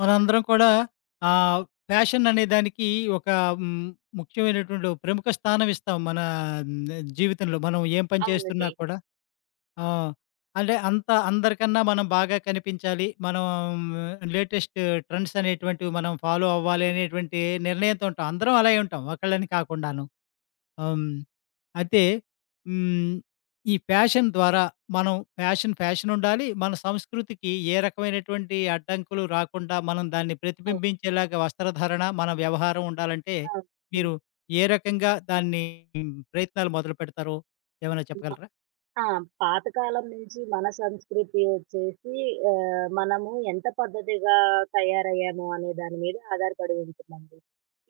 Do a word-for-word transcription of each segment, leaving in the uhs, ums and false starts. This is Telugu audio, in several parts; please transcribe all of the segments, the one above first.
మనందరం కూడా ఆహ్, ఫ్యాషన్ అనే దానికి ఒక హ్మ్, ముఖ్యమైనటువంటి ఒక ప్రముఖ స్థానం ఇస్తాం. మన మ్, జీవితంలో మనం ఏం పని చేస్తున్నా అవునండి. కూడా. ఆ! అంటే అంత అందరికన్నా మనం బాగా కనిపించాలి. మనం లేటెస్ట్ ట్రెండ్స్ అనేటువంటివి మనం ఫాలో అవ్వాలి అనేటువంటి నిర్ణయంతో ఉంటాం. అందరం అలాగే ఉంటాం. ఒకళ్ళని కాకుండాను. హ్మ్. అయితే హ్మ్. ఈ ఫ్యాషన్ ద్వారా మనం ఫ్యాషన్ ఫ్యాషనుండాలి. మన సంస్కృతికి ఏ రకమైనటువంటి అడ్డంకులు రాకుండా మనం దాన్ని అవును. ప్రతిబింబించేలాగా వస్త్రధారణ, మన వ్యవహారం ఉండాలంటే ఆ! హ్మ్. మీరు ఏ రకంగా దాన్ని మ్, ప్రయత్నాలు మొదలుపెడతారో ఏమైనా హ్మ్. చెప్పగలరా? ఆ! పాతకాలం నుంచి మన సంస్కృతి వచ్చేసి ఆహ్, మనము ఎంత పద్ధతిగా తయారయ్యాము అనే దాని మీద ఆధారపడి ఉంటుందండి.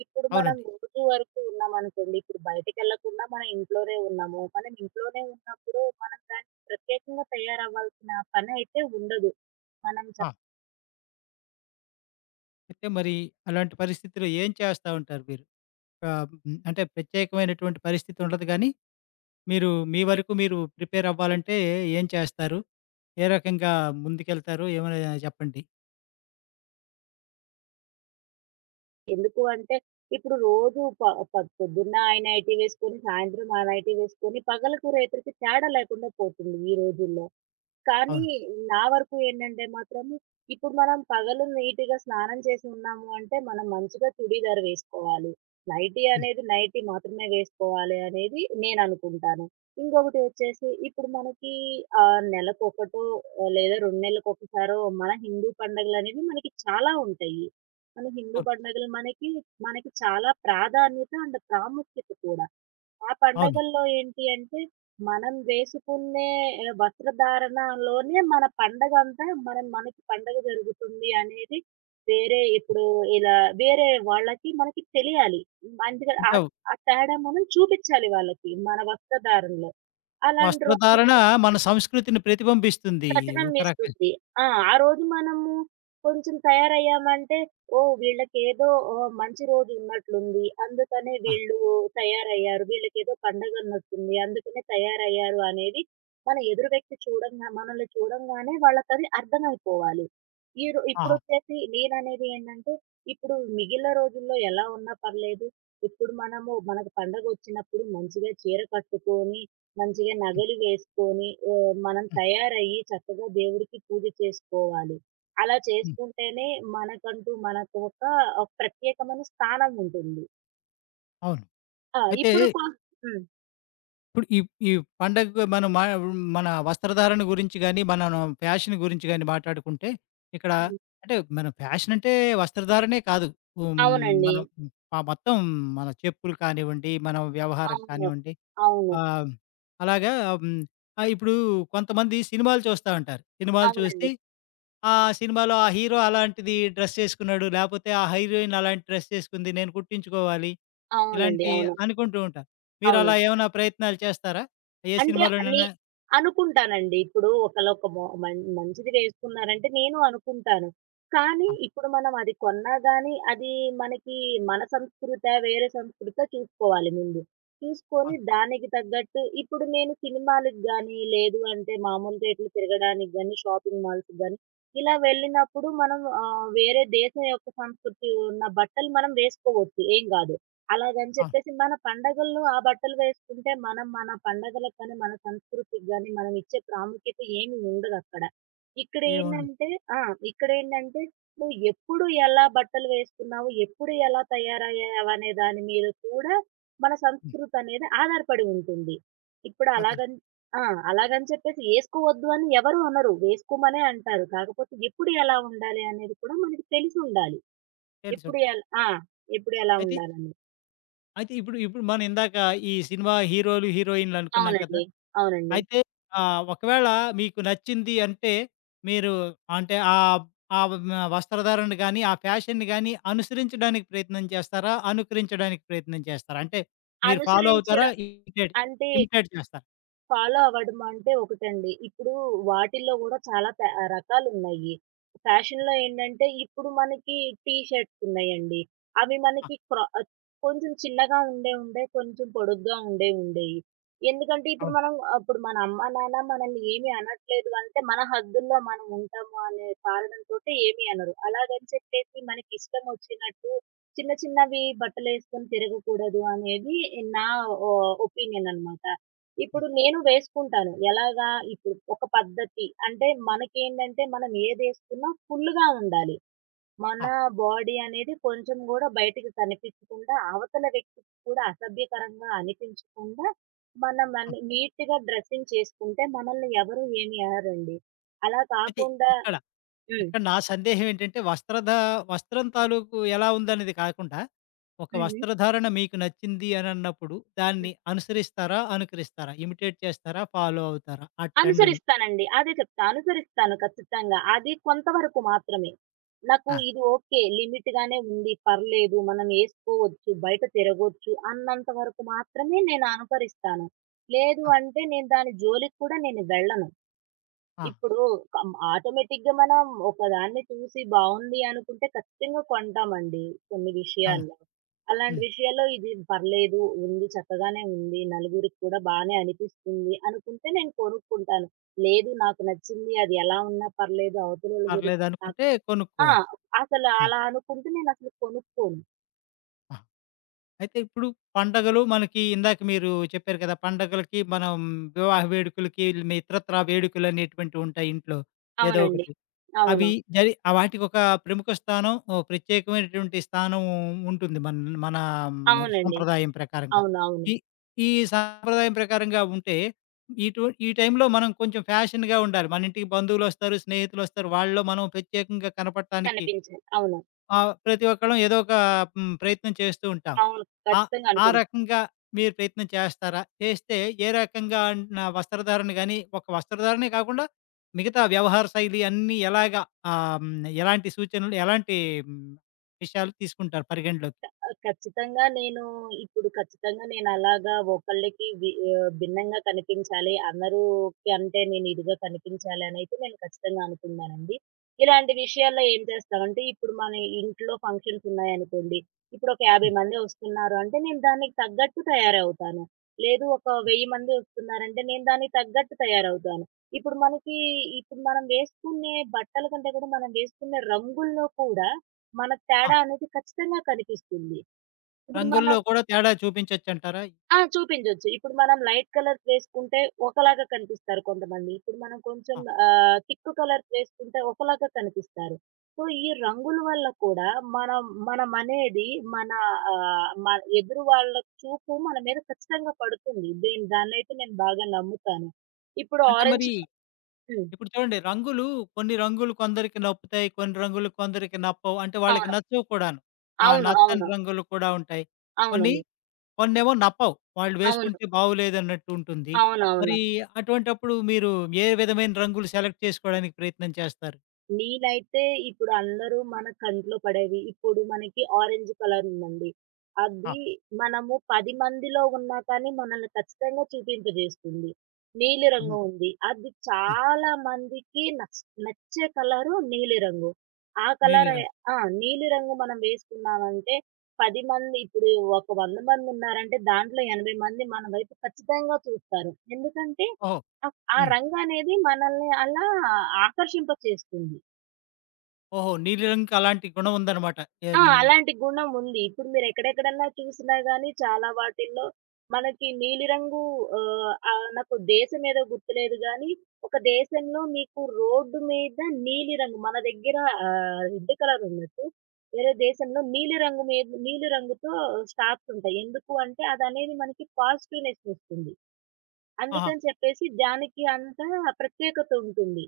ఇప్పుడు మనం అవునండి. రోజు వరకు ఉన్నామనుకోండి, ఇప్పుడు బయటికెళ్ళకుండా మనం ఇంట్లోనే ఉన్నాము. మనం ఇంట్లోనే ఉన్నప్పుడు మనం దానికి ప్రత్యేకంగా తయారవ్వాల్సిన పనైతే ఉండదు. మనం చ ఆ! అయితే మరి అలాంటి పరిస్థితిలో ఏం చేస్తా ఉంటారు మీరు? ఆహ్, హ్మ్. అంటే ప్రత్యేకమైనటువంటి పరిస్థితి ఉండదు గానీ మీరు మీ వరకు మీరు ప్రిపేర్ అవ్వాలంటే ఏం చేస్తారు? ఏ రకంగా ముందుకెళ్తారు? ఏమైనా చెప్పండి? ఎందుకు అంటే ఇప్పుడు రోజు ప ప పొద్దున్న ఆ నైటీ వేసుకొని, సాయంత్రం ఆ నైటీ వేసుకొని, పగలుకు, రేత్రికి తేడా లేకుండా పోతుంది ఈ రోజుల్లో. కానీ అవును. నా వరకు ఏంటంటే మాత్రము, ఇప్పుడు మనం పగలు నీట్‌గా స్నానం చేసి ఉన్నాము అంటే, మనం మంచిగా చుడీదార్ వేసుకోవాలి. నైటీ హ్మ్. అనేది నైటీ మాత్రమే వేసుకోవాలి అనేది నేననుకుంటాను. ఇంకొకటి వచ్చేసి, ఇప్పుడు మనకి ఆహ్, నెలకొకటో లేదా రెండు నెలలకొకసారో మన హిందూ పండుగలనేవి మనకి చాలా ఉంటాయి. మన హిందూ అవును. పండుగలు మనకి, మనకి చాలా ప్రాధాన్యత అండ్ ప్రాముఖ్యత కూడా. ఆ అవును. పండగల్లో ఏంటి అంటే, మనం వేసుకునే ఆహ్, వస్త్రధారణలోనే మన పండగంతా మనం మనకి పండగ జరుగుతుంది అనేది వేరే ఇప్పుడు ఇలా వేరే వాళ్ళకి మనకి తెలియాలి. అందుకని ఆ అంటే ఆ తేడా మనం చూపిచ్చాలి వాళ్ళకి మన వస్త్రధారణలో. అలాంటి వస్త్రధారణ రోజుల్లో మన సంస్కృతిని ప్రతిబింబిస్తుంది. ఒక రకంగా. ప్రతిబింబిస్తుంది. ఆ! ఆ రోజు మనము కొంచెం తయారయ్యామంటే, ఓహ్! వీళ్ళకేదో ఆహ్, మంచి రోజు ఉన్నట్లుంది. అందుకనే ఆ! వీళ్ళు తయారయ్యారు. వీళ్ళకేదో పండగ ఉన్నట్టుంది. అందుకనే తయారయ్యారు అనేది మన ఎదురు వ్యక్తి చూడంగా మనల్ని చూడంగానే వాళ్ళకది అర్థమైపోవాలి. ఈ రో ఆహా! ఇప్పుడొచ్చేసి నేననేది ఏంటంటే, ఇప్పుడు మిగిలిన రోజుల్లో ఎలా ఉన్నా పర్లేదు. ఇప్పుడు మనము మనకు పండగొచ్చినప్పుడు మంచిగా చీర కట్టుకొని, మంచిగా హ్మ్. నగలు వేసుకొని మనం హ్మ్. తయారయ్యి చక్కగా దేవుడికి పూజ చేసుకోవాలి. అలా హ్మ్. చేసుకుంటేనే మనకంటూ మనకు ఒక ఒక ప్రత్యేకమైన స్థానం ఉంటుంది. అవును. ఆ! అయితే ఇప్పుడు కొ హ్మ్. ఇప్పుడు ఈ ఈ పండగ మనం మా మన వస్త్రధారణ గురించి గాని, మన ఫ్యాషన్ గురించి గాని మాట్లాడుకుంటే ఇక్కడ హ్మ్. అంటే మన ఫ్యాషన్ అంటే వస్త్రధారణే కాదు. హ్మ్. అవునండి. మనం మొత్తం మన చెప్పులు కానివ్వండి, మన వ్యవహారం అవును. కానివ్వండి. అవును. ఆ! అలాగా. హ్మ్. ఆహ్, ఇప్పుడు కొంతమంది సినిమాలు చూస్తా ఉంటారు. సినిమాలు అవునండి. చూసి ఆ సినిమాలో ఆ హీరో అలాంటిది డ్రెస్ యేసుకున్నాడు, లేపోతే ఆ హీరోయిన్ అలాంటి డ్రెస్ యేసుకుంది. నేను కుట్టించుకోవాలి. అవునండి. ఇలాంటి అవును. అనుకుంటూ ఉంటారు. అవును. మీరలా ఏమైనా ప్రయత్నాలు చేస్తారా? ఏ అంటే నే సినిమాలోనైనా? అనుకుంటానండి. ఇప్పుడు ఒకళ్ళు ఒక మో మం మంచిది వేసుకున్నారంటే నేను అనుకుంటాను. కానీ ఆ! ఇప్పుడు మనం అది కొన్నా గాని అది మనకి మన సంస్కృతా? వేరే సంస్కృతా? చూసుకోవాలి ముందు. చూసుకొని అవును. దానికి తగ్గట్టు ఇప్పుడు నేను సినిమాలకి గాని, లేదు అంటే మామూలుగా ఇట్లా తిరగడానికి గాని, షాపింగ్ మాల్స్‌కి గాని ఇలా వెళ్ళినప్పుడు మనం ఆహ్, వేరే దేశం యొక్క సంస్కృతి ఉన్న బట్టలు మనం వేసుకోవచ్చు. ఏం గాదు. అలాగని ఆ! చెప్పేసి మన పండగల్లో ఆ బట్టలు వేసుకుంటే మనం మన పండగలకు కానీ, మన సంస్కృతికి గాని మనం ఇచ్చే ప్రాముఖ్యత ఏమి ఉండదక్కడ. ఏముండదు. ఇక్కడేంటంటే ఆ! ఇక్కడేంటంటే నువ్వు ఎప్పుడు ఎలా బట్టలు వేసుకున్నావు, ఎప్పుడు ఎలా తయారయ్యావనే దాని మీద కూడా మన హ్మ్. సంస్కృతి అనేది ఆధారపడి ఉంటుంది. ఇప్పుడు అతను అలాగని ఆ! అలాగని చెప్పేసి ఏసుకోవద్దు అని ఎవరు అనరు. వేసుకోమనే అంటారు. కాకపోతే ఎప్పుడు ఎలా ఉండాలి అనేది కూడా మనకి తెలిసుండాలి. ఎప్పుడు తెలుసుండదు. ఎల్ ఆ! ఎప్పుడు ఎలా అయితే ఉండాలని. అయితే ఇప్పుడు ఇప్పుడు మనం ఇందాక ఈ సినిమా హీరోలు, హీరోయిన్‌లు అనుకున్నాం కదా! అవునండి. అవునండి. అయితే ఆహ్, ఒకవేళ మీకు నచ్చింది అంటే, మీరు అంటే ఆహ్, ఆ వ వస్త్రధారణ గాని, ఆ ఫ్యాషన్‌ని గాని అనుసరించడానికి ప్రయత్నం చేస్తారా? అనుకరించడానికి ప్రయత్నం చేస్తారా? అంటే మీరు ఫాలో అవుతారా? అనుసరించడం ఇమిటేట్ అంటే, ఇమిటేట్ చేస్తారా? ఫాలో అవ్వడం అంటే ఒకటండి. ఇప్పుడు వాటిల్లో గూడా చాలా ప రకాలున్నాయి. ఫ్యాషన్‌లో ఏంటంటే ఇప్పుడు మనకి టీ షర్ట్స్ ఉన్నాయండి. అవి ఆ! మనకి క్రా కొంచెం చిన్నగా ఉండే ఉండేయి, కొంచెం పొడుగ్గా ఉండే ఉండేవి ఉండేయి. ఎందుకంటే ఇప్పుడు అవును. మనం అప్పుడు మన అమ్మ, నాన్న మనల్ని ఏమి అనట్లేదు అంటే మన హద్దుల్లో మనం ఉంటాము అనే కారణంతోటి ఏమి అనరు. అలాగని చెప్పేసి మనకి ఇష్టం వచ్చినట్టు చిన్న చిన్నవి బట్టలేసుకొని తిరగకూడదు అనేది నా ఒ ఒపీనియన్ అనమాట. హ్మ్. ఇప్పుడు నేను వేసుకుంటాను. ఎలాగా? ఇప్పుడు ఒక పద్ధతి అంటే మనకేంటంటే మనం ఏదేసుకున్నా ఫుల్‌గా ఉండాలి. మన ఆ! బాడీ అనేది కొంచెం గూడా బయటికి కనిపించకుండా, అవతల వ్యక్తికి కూడా అసభ్యకరంగా అనిపించకుండా, మనం హ్మ్. అన్ని నీట్‌గా డ్రెసింగ్ చేసుకుంటే మనల్ని ఎవరు ఏమి అనరండి. అలా అయితే కాకుండా ఇక్కడ, హ్మ్. ఇక్కడ నా సందేహం ఏంటంటే వస్త్రధా వస్త్రం తాలూకు ఎలా ఉందనేది కాకుండా, ఒక హుహు. వస్త్రధారణ మీకు నచ్చింది అనన్నప్పుడు దాన్ని అనుసరిస్తారా? అనుకరిస్తారా? ఇమిటేట్ చేస్తారా? ఫాలో అవుతారా? ఆ ట్రెండ్‌ని? అనుసరిస్తానండి. అదే చెప్తా. అనుసరిస్తాను ఖచ్చితంగా. అది కొంతవరకు మాత్రమే. నాకు ఆ! ఇది ఓకే. లిమిట్‌గానే ఉంది. పర్లేదు. మనం ఏసుకోవచ్చు. బయట తిరగొచ్చు అన్నంత వరకు మాత్రమే నేను అనుసరిస్తాను. లేదు ఆ! అంటే నేను దాని జోలికి కూడా నేను వెళ్ళను. ఆ! ఇప్పుడు కం ఆటోమేటిక్‌గా మనం ఒకదాన్ని చూసి బావుంది అనుకుంటే ఖచ్చితంగా కొంటామండి కొన్ని అవును. విషయాల్లో. అలాంటి హ్మ్. విషయాల్లో ఇది పర్లేదు, ఉంది చక్కగానే ఉంది, నలుగురికి కూడా బానే అనిపిస్తుంది అనుకుంటే నేను కొనుక్కుంటాను. లేదు నాకు నచ్చింది అది ఎలా ఉన్నా పర్లేదు అవతలోళ్ళ గురి ఆహ్, పర్లేదనుకుంటే ఆ! కొనుక్కోరు. అసలు ఆ! అలా అనుకుంటే నేనసలు కొనుక్కోను. ఆ! అయితే ఇప్పుడు పండగలు మనకి ఇందాక మీరు చెప్పారు కదా! పండగలకి మనం వివాహ వేడుకలకి, మి ఇతరత్రా వేడుకలనేటువంటివి ఉంటాయి ఇంట్లో. ఏదో అవునండి. ఒకటి. అవి అవును. జరి ఆ వాటికొక ప్రముఖ స్థానం, ఓ ప్రత్యేకమైనటువంటి స్థానం ఉంటుంది మన మన హ్మ్, అవునండి. సంప్రదాయం ప్రకారంగా. అవునవును. ఈ ఈ సాంప్రదాయం ప్రకారంగా ఉంటే, ఇటు ఈ టైంలో మనం కొంచెం ఫ్యాషన్‌గా ఉండాలి. మన ఇంటికి బంధువులొస్తారు, స్నేహితులొస్తారు. వాళ్ళలో మనం ప్రత్యేకంగా కనపడటానికి కనిపించాలి. అవును. ఆ! ప్రతి ఒక్కళ్ళం ఏదో ఒక హ్మ్, ప్రయత్నం చేస్తూ ఉంటాం. అవును. ఆ ఖచ్చితంగా ఆ అనుకుంటాను. రకంగా మీరు ప్రయత్నం చేస్తారా? చేస్తే ఏ రకంగా నా వస్త్రధారణ గాని, ఒక వస్త్రధారణే కాకుండా మిగతా వ్యవహార శైలి అన్నీ ఎలాగా ఆహ్, హ్మ్, ఎలాంటి సూచనలు, ఎలాంటి హ్మ్, విషయాలు తీసుకుంటారు పరిగణలోకి? ఆ! ఖచ్చితంగా నేను ఇప్పుడు ఖచ్చితంగా నేనలాగా ఒకళ్ళకి వి ఆహ్, భిన్నంగా కనిపించాలి. అందరూ కంటే నేను ఇదిగా కనిపించాలి అనైతే నేను ఖచ్చితంగా అనుకున్నానండి. ఇలాంటి విషయాల్లో ఏం చేస్తామంటే ఇప్పుడు మన ఇంట్లో ఫంక్షన్స్ ఉన్నాయనుకోండి. ఇప్పుడు ఒక యాభై హ్మ్. మంది వస్తున్నారు అంటే నేను దానికి తగ్గట్టు తయారవుతాను. లేదు ఒక హ్మ్. వెయ్యి మంది వస్తున్నారంటే నేను దానికి తగ్గట్టు తయారవుతాను. ఇప్పుడు మనకి ఇప్పుడు మనం వేసుకునే బట్టల కంటే కూడా మనం వేసుకునే రంగుల్లో కూడా మన ఆ! తేడా అనేది ఖచ్చితంగా కనిపిస్తుంది. ఇప్పుడు మనం రంగుల్లో కూడా తేడా చూపించొచ్చంటారా? ఆ! చూపించొచ్చు. ఇప్పుడు మనం లైట్ కలర్స్ వేసుకుంటే ఒకలాగా కనిపిస్తారు కొంతమంది. ఇప్పుడు మనం కొంచెం ఆ! ఆహ్, థిక్ కలర్స్ వేసుకుంటే ఒకలాగా కనిపిస్తారు. సో, ఈ రంగుల వల్ల కూడా మనం మనమనేది మన ఆహ్, మ ఎదురు వాళ్ళ చూపు మన మీద ఖచ్చితంగా పడుతుంది. దీని దాన్నైతే నేను బాగా నమ్ముతాను. ఇప్పుడు అంటే ఆరెంజ్ మరి హ్మ్. ఇప్పుడు చూడండి రంగులు కొన్ని రంగులు కొందరికి నప్పుతాయి. కొన్ని రంగులు కొందరికి నప్పవు. అంటే వాళ్ళకి అవును. నచ్చవు కూడాను. ఆ అవును. నచ్చని అవును. రంగులు కూడా ఉంటాయి. కొన్ని అవునండి. కొన్నేమో నప్పవు. వాళ్ళు అవును. వేసుకుంటే బాగోలేదన్నట్టు ఉంటుంది. అవునవును. మరి అటువంటప్పుడు మీరు ఏ విధమైన రంగులు సెలెక్ట్ చేసుకోవడానికి ప్రయత్నం చేస్తారు? నేనైతే ఇప్పుడు అందరూ మన కంట్లో పడేవి. ఇప్పుడు మనకి ఆరెంజ్ కలర్ ఉందండి. ఆ! అది మనము పది మందిలో ఉన్నా కానీ మనల్ని ఖచ్చితంగా చూపింపజేస్తుంది. హుహు. నీలిరంగు ఉంది. అది ఆ! చాలా మందికి నచ్ నచ్చే కలరు నీలిరంగు. ఆ కలర్ నీలిరంగు. ఆ! నీలిరంగు మనం వేసుకున్నామంటే పది మంది ఇప్పుడు ఒక వంద మంది ఉన్నారంటే దాంట్లో ఎనభై మంది మన వైపు ఖచ్చితంగా చూస్తారు. ఎందుకంటే ఓహో! ఆ హ్మ్. రంగనేది మనల్ని అలా ఆకర్షింపచేస్తుంది. ఓహో! నీలిరంగుకి అలాంటి గుణం ఉందనమాట. ఆ! హ్మ్. అలాంటి గుణం ఉంది. ఇప్పుడు మీరు ఎక్కడెక్కడన్నా చూసినా గాని చాలా వాటిల్లో మనకి నీలిరంగు ఆహ్, ఆహ్, నాకు దేశం ఏదో గుర్తులేదు గానీ, ఒక దేశంలో మీకు రోడ్డు మీద నీలిరంగు మన దగ్గర ఆహ్, రెడ్ కలర్ ఉన్నట్టు, వేరే దేశంలో నీలిరంగు మీద నీలిరంగుతో స్టార్స్ ఉంటాయి. ఎందుకు అంటే, అదనేది మనకి పాజిటివ్‌నెస్‌నిస్తుంది. ఆహా! అందుకని చెప్పేసి దానికి అంత ప్రత్యేకత ఉంటుంది.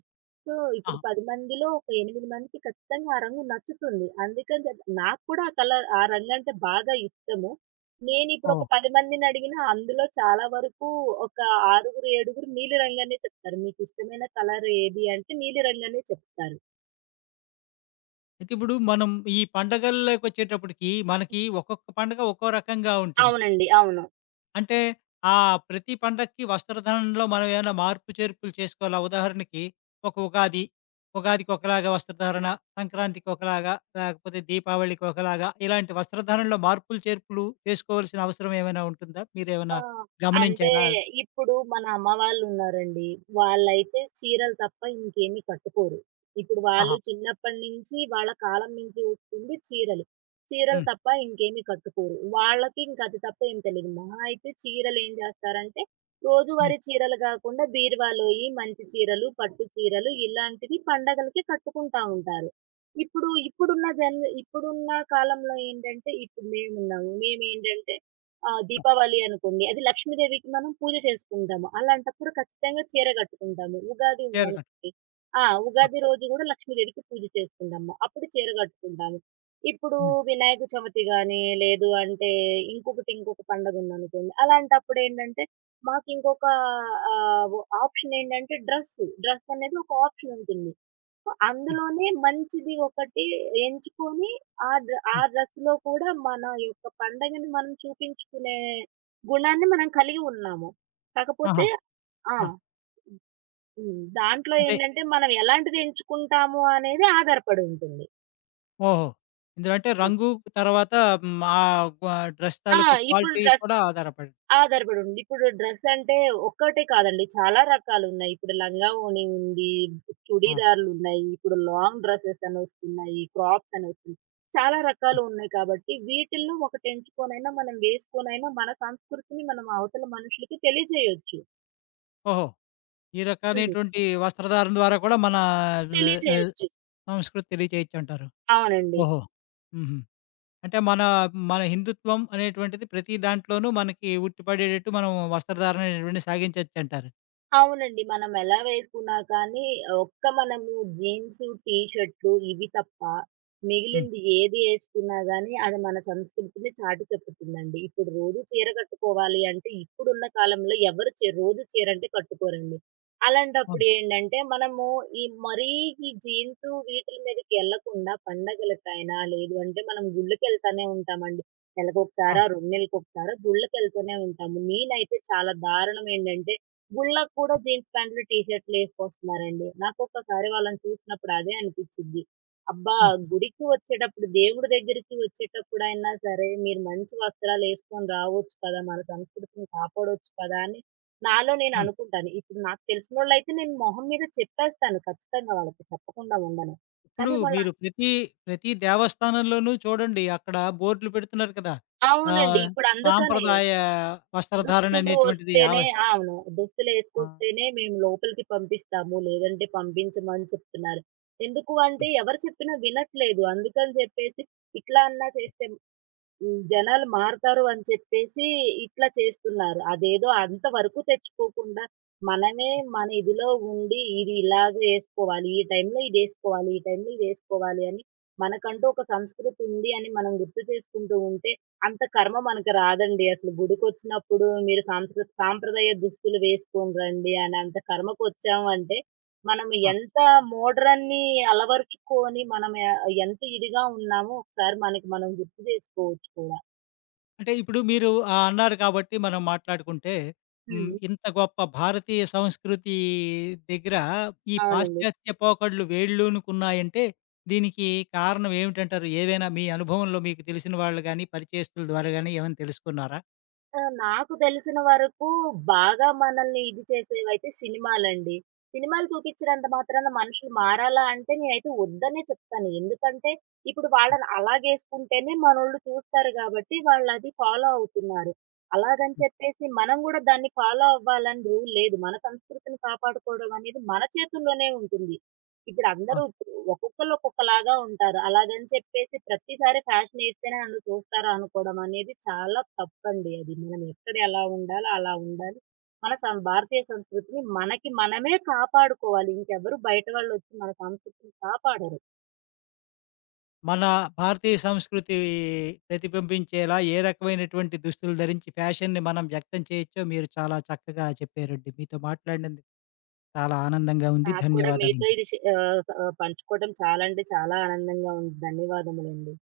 సో, ఆహా! ఇప్పుడు పది మందిలో ఒక ఎనిమిది మందికి ఖచ్చితంగా ఆ రంగు నచ్చుతుంది. అందుకని చెప్పి నాకు కూడా ఆ కలర్ ఆ రంగంటే బాగా ఇష్టము. నేనిప్పుడు ఓహో! ఒక పది మందిని అడిగినా అందులో చాలా వరకు ఒక ఆరుగురు, ఏడుగురు నీలి రంగనే చెప్తారు. మీకిష్టమైన కలర్ ఏది అంటే నీలి రంగనే చెప్తారు. అయితే ఇప్పుడు మనం ఈ పండగల్లోకొచ్చేటప్పటికి మనకి ఒక్కొక్క పండగ ఒక్కో రకంగా ఉంటుంది. అవునండి. అవును. అంటే ఆ ప్రతి పండక్కి వస్త్రధారణలో మనం ఏమైనా మార్పు చేర్పులు చేసుకోవాలా? ఉదాహరణకి ఒక ఉగాది, ఉగాదికి ఒకలాగా వస్త్రధారణ, సంక్రాంతికి ఒకలాగా, లేకపోతే దీపావళికి ఒకలాగా ఇలాంటి వస్త్రధారణలో మార్పులు చేర్పులు చేసుకోవాల్సిన అవసరం ఏమైనా ఉంటుందా? ఆ! మీరేమైనా అంటే గమనించారా? ఇప్పుడు మన అమ్మ వాళ్ళున్నారండి. వాళ్ళైతే చీరలు తప్ప ఇంకేమి కట్టుకోరు. ఇప్పుడు వాళ్ళు ఆహా! చిన్నప్పటి నుంచి వాళ్ళ కాలం నుంచి వస్తుంది చీరలు. చీరలు హ్మ్. తప్ప ఇంకేమి కట్టుకోరు. వాళ్ళకి ఇంక అది తప్ప ఏం తెలీదు. మహా అయితే చీరలేం జేస్తారంటే, హ్మ్. రోజువారీ చీరలు గాకుండా బీరువాలోయి మంచి చీరలు, పట్టు చీరలు ఇలాంటివి పండగలకి కట్టుకుంటా ఉంటారు. ఇప్పుడు ఇప్పుడున్న జన్ ఇప్పుడున్న కాలంలో ఏంటంటే ఇప్పుడు మేమున్నాము. మేమేంటంటే ఆ! ఆ! దీపావళి అనుకోండి. అది లక్ష్మీదేవికి మనం పూజ చేసుకుంటాము. అలాంటప్పుడు ఖచ్చితంగా చీర కట్టుకుంటాము. ఉగాది చేరకండి. ఉందనుకోండి. ఆ! ఆ! ఉగాది రోజు గూడా లక్ష్మీదేవికి పూజ చేసుకుంటాము. అప్పుడు చీర కట్టుకుంటాము. ఇప్పుడు హ్మ్. వినాయక చవితి గాని, లేదు అంటే ఇంకొకటి ఇంకొక పండగ ఉందనుకోండి. అలాంటప్పుడేంటంటే మాకింకొక ఆహ్, ఆప్షన్ ఏంటంటే డ్రెస్సు. డ్రెస్ అనేది ఒక ఆప్షన్ ఉంటుంది. హ్మ్. అందులోనే మంచిది ఒకటి ఎంచుకొని, ఆ డ ఆ హ్మ్. డ్రెస్‌లో కూడా మన యొక్క పండగని మనం చూపించుకునే గుణాన్ని మనం కలిగి ఉన్నాము. ఆహా! కాకపోతే ఆ! ఆ! హ్మ్. దాంట్లో అంటే ఏంటంటే, మనం ఎలాంటిది ఎంచుకుంటాము అనేది ఆధారపడి ఉంటుంది. ఓహో! ఇందులో అంటే హ్మ్. రంగు తర్వాత హ్మ్. ఆహ్, వ డ్రెస్ ఆ! తాలూకా ఇప్పుడు క్వాలిటీ డ్రెస్ కూడా ఆధారపడి. ఆధారపడి ఉంది. ఇప్పుడు డ్రెస్ అంటే ఒక్కటే కాదండి. చాలా రకాలున్నాయి. ఇప్పుడు లంగా ఓణి ఉంది. ఆ! చుడీదార్‌లున్నాయి. ఇప్పుడు లాంగ్ డ్రెసెస్ అనొస్తున్నాయి. క్రాప్స్ అనొస్తున్నాయి. చాలా రకాలు హ్మ్. ఉన్నాయి కాబట్టి వీటిల్లో ఒకటి ఎంచుకొనైనా మనం వేసుకొనైనా మన సంస్కృతిని మనం అవతల మనుషులకి తెలియజేయొచ్చు. ఓహో! ఈ హ్మ్. రకాలైనటువంటి వస్త్రధారణ ద్వారా కూడా మన ఆహ్, తెలియజేయొచ్చు. సంస్కృతి తెలియచేయొచ్చంటారు. అవునండి. ఓహో! హుహు. అంటే మన, మన హిందుత్వం అనేటువంటిది ప్రతి దాంట్లోనూ మనకి ఉట్టిపడేటట్టు మనం వస్త్రధారణ అనేటువంటిది సాగించొచ్చంటారు. అవునండి. మనం ఎలా వేసుకున్నా కానీ, ఒక్క మనము జీన్సు, టీ షర్ట్లు ఇవి తప్ప, హ్మ్. మిగిలింది ఏది ఏసుకున్నా గానీ, అది మన సంస్కృతిని చాటి చెప్పుతుందండి. ఇప్పుడు రోజు చీర కట్టుకోవాలి అంటే, ఇప్పుడున్న కాలంలో ఎవరు చీ రోజు చీర అంటే కట్టుకోరండి. అలాంటప్పుడు అవును. ఏంటంటే, మనము ఈ మరీ ఈ జీన్సు వీటిల మీదకి ఎళ్ళకుండా, పండగలకైనా లేదు అంటే, మనం గుళ్ళకెళ్తానే ఉంటామండి. ఆ! నెలకొకసారో, రెండు నెలలకొకసారో గుళ్ళకెళ్తూనే ఉంటాము. నేనైతే చాలా దారుణం ఏంటంటే, గుళ్ళకి కూడా జీన్స్ ప్యాంట్లు, టీ షర్టులు ఏసుకొస్తున్నారండి. నాకొక్కసారి వాళ్ళని చూసినప్పుడు అదే అనిపిచ్చిద్ది. అబ్బా! హ్మ్. గుడికి వచ్చేటప్పుడు, దేవుడి దగ్గరికి వచ్చేటప్పుడైనా సరే, మీరు మంచి వస్త్రాలేసుకొని రావచ్చు కదా! మన సంస్కృతిని కాపాడొచ్చు కదా! అని నాలో నేను అవును. అనుకుంటాను. ఇప్పుడు నాకు తెలిసినోళ్ళైతే నేను మొహం మీద చెప్పేస్తాను ఖచ్చితంగా వాళ్ళకి చెప్పకుండా ఉండను. ఇప్పుడు కానీ వాళ్ళ మీరు ప్రతి, ప్రతి దేవస్థానంలోనూ చూడండి అక్కడ బోర్డులు పెడుతున్నారు కదా! అవునండి. ఆహ్, ఇప్పుడు అందుకనే సాంప్రదాయ వస్త్రధారణ దుస్తులు అనేటువంటిది వస్తేనే ఆవస్ అవును. ఆ! దుస్తులేసుకొస్తేనే మేము లోపలికి పంపిస్తాము. లేదంటే పంపించమని చెప్తున్నారు. ఎందుకు అంటే హ్మ్. ఎవరు చెప్పినా వినట్లేదు. అందుకని చెప్పేసి ఇట్లా అన్నా చేస్తే హ్మ్. జనాలు మారతారు అని చెప్పేసి ఇట్లా చేస్తున్నారు. అదేదో అంతవరకు తెచ్చుకోకుండా, మనమే మన ఇదిలో ఉండి ఇది ఇలాగే యేసుకోవాలి, ఈ టైంలో ఇదేసుకోవాలి, ఈ టైంలో ఇదేసుకోవాలి అని మనకంటూ ఒక సంస్కృతి ఉంది అని మనం గుర్తు చేసుకుంటూ ఉంటే, అంత కర్మ మనకు రాదండి. అసలు గుడికొచ్చినప్పుడు మీరు సాంప్ర సాంప్రదాయ దుస్తులు వేసుకొని రండి అని అంత కర్మకొచ్చాము అంటే, మనం ఆ! ఎంత మోడ్రన్‌ని అలవరుచుకొని మనం ఆహ్, ఎంత ఇదిగా ఉన్నామో ఒకసారి మనకి మనం గుర్తు చేసుకోవచ్చు కూడా. అంటే ఇప్పుడు మీరు ఆహ్, అన్నారు కాబట్టి మనం మాట్లాడుకుంటే, హ్మ్. హ్మ్. ఇంత గొప్ప భారతీయ సంస్కృతి దగ్గర ఈ అవునండి. పాశ్చాత్య పోకడలు వేళ్ళూనుకున్నాయంటే, దీనికి కారణం ఏమిటంటారు? ఏదైనా మీ అనుభవంలో మీకు తెలిసిన వాళ్ళు గాని, పరిచయస్తుల ద్వారా గాని ఏమైనా తెలుసుకున్నారా? ఆ! నాకు తెలిసిన వరకు బాగా మనల్ని ఇది చేసేవైతే సినిమాలండి. సినిమాలు చూపిచ్చినంత మాత్రాన మనుషులు మారాలా అంటే నేనైతే వద్దనే చెప్తాను. ఎందుకంటే ఇప్పుడు వాళ్ళని అలాగేసుకుంటేనే మనోళ్ళు చూస్తారు కాబట్టి వాళ్ళది ఫాలో అవుతున్నారు. అలాగని ఉమ్, చెప్పేసి మనం గూడా దాన్ని ఫాలో అవ్వాలని రూల్ లేదు. మన సంస్కృతిని కాపాడుకోవడం అనేది మన చేతుల్లోనే ఉంటుంది. ఇప్పుడు అందరూ అవును. ఒక్కొక్కళ్ళు ఒక్కొక్కలాగా ఉంటారు. అలాగని చెప్పేసి ప్రతిసారి ఫ్యాషన్ ఏస్తేనే నన్ను చూస్తారు అనుకోవడం అనేది చాలా తప్పండి అది. మనం ఎక్కడ ఎలా ఉండాలో అలా ఉండాలి. మన సం భారతీయ సంస్కృతిని మనకి మనమే కాపాడుకోవాలి. ఇంకెవరు బయట వాళ్ళొచ్చి మన సంస్కృతిని కాపాడరు. మన భారతీయ సంస్కృతి ప్రతిబింబించేలా ఏ రకమైనటువంటి దుస్తులు ధరించి ఫ్యాషన్‌ని మనం వ్యక్తం చేయొచ్చో మీరు చాలా చక్కగా చెప్పారండి. మీతో మాట్లాడినందుకు చాలా ఆనందంగా ఉంది. నాకు కూడా మీతో ధన్యవాదాలండి. ఇది షే ఆహ్, ఆహ్, పంచుకోవడం చాలా అంటే చాలా ఆనందంగా ఉంది. ధన్యవాదములండి.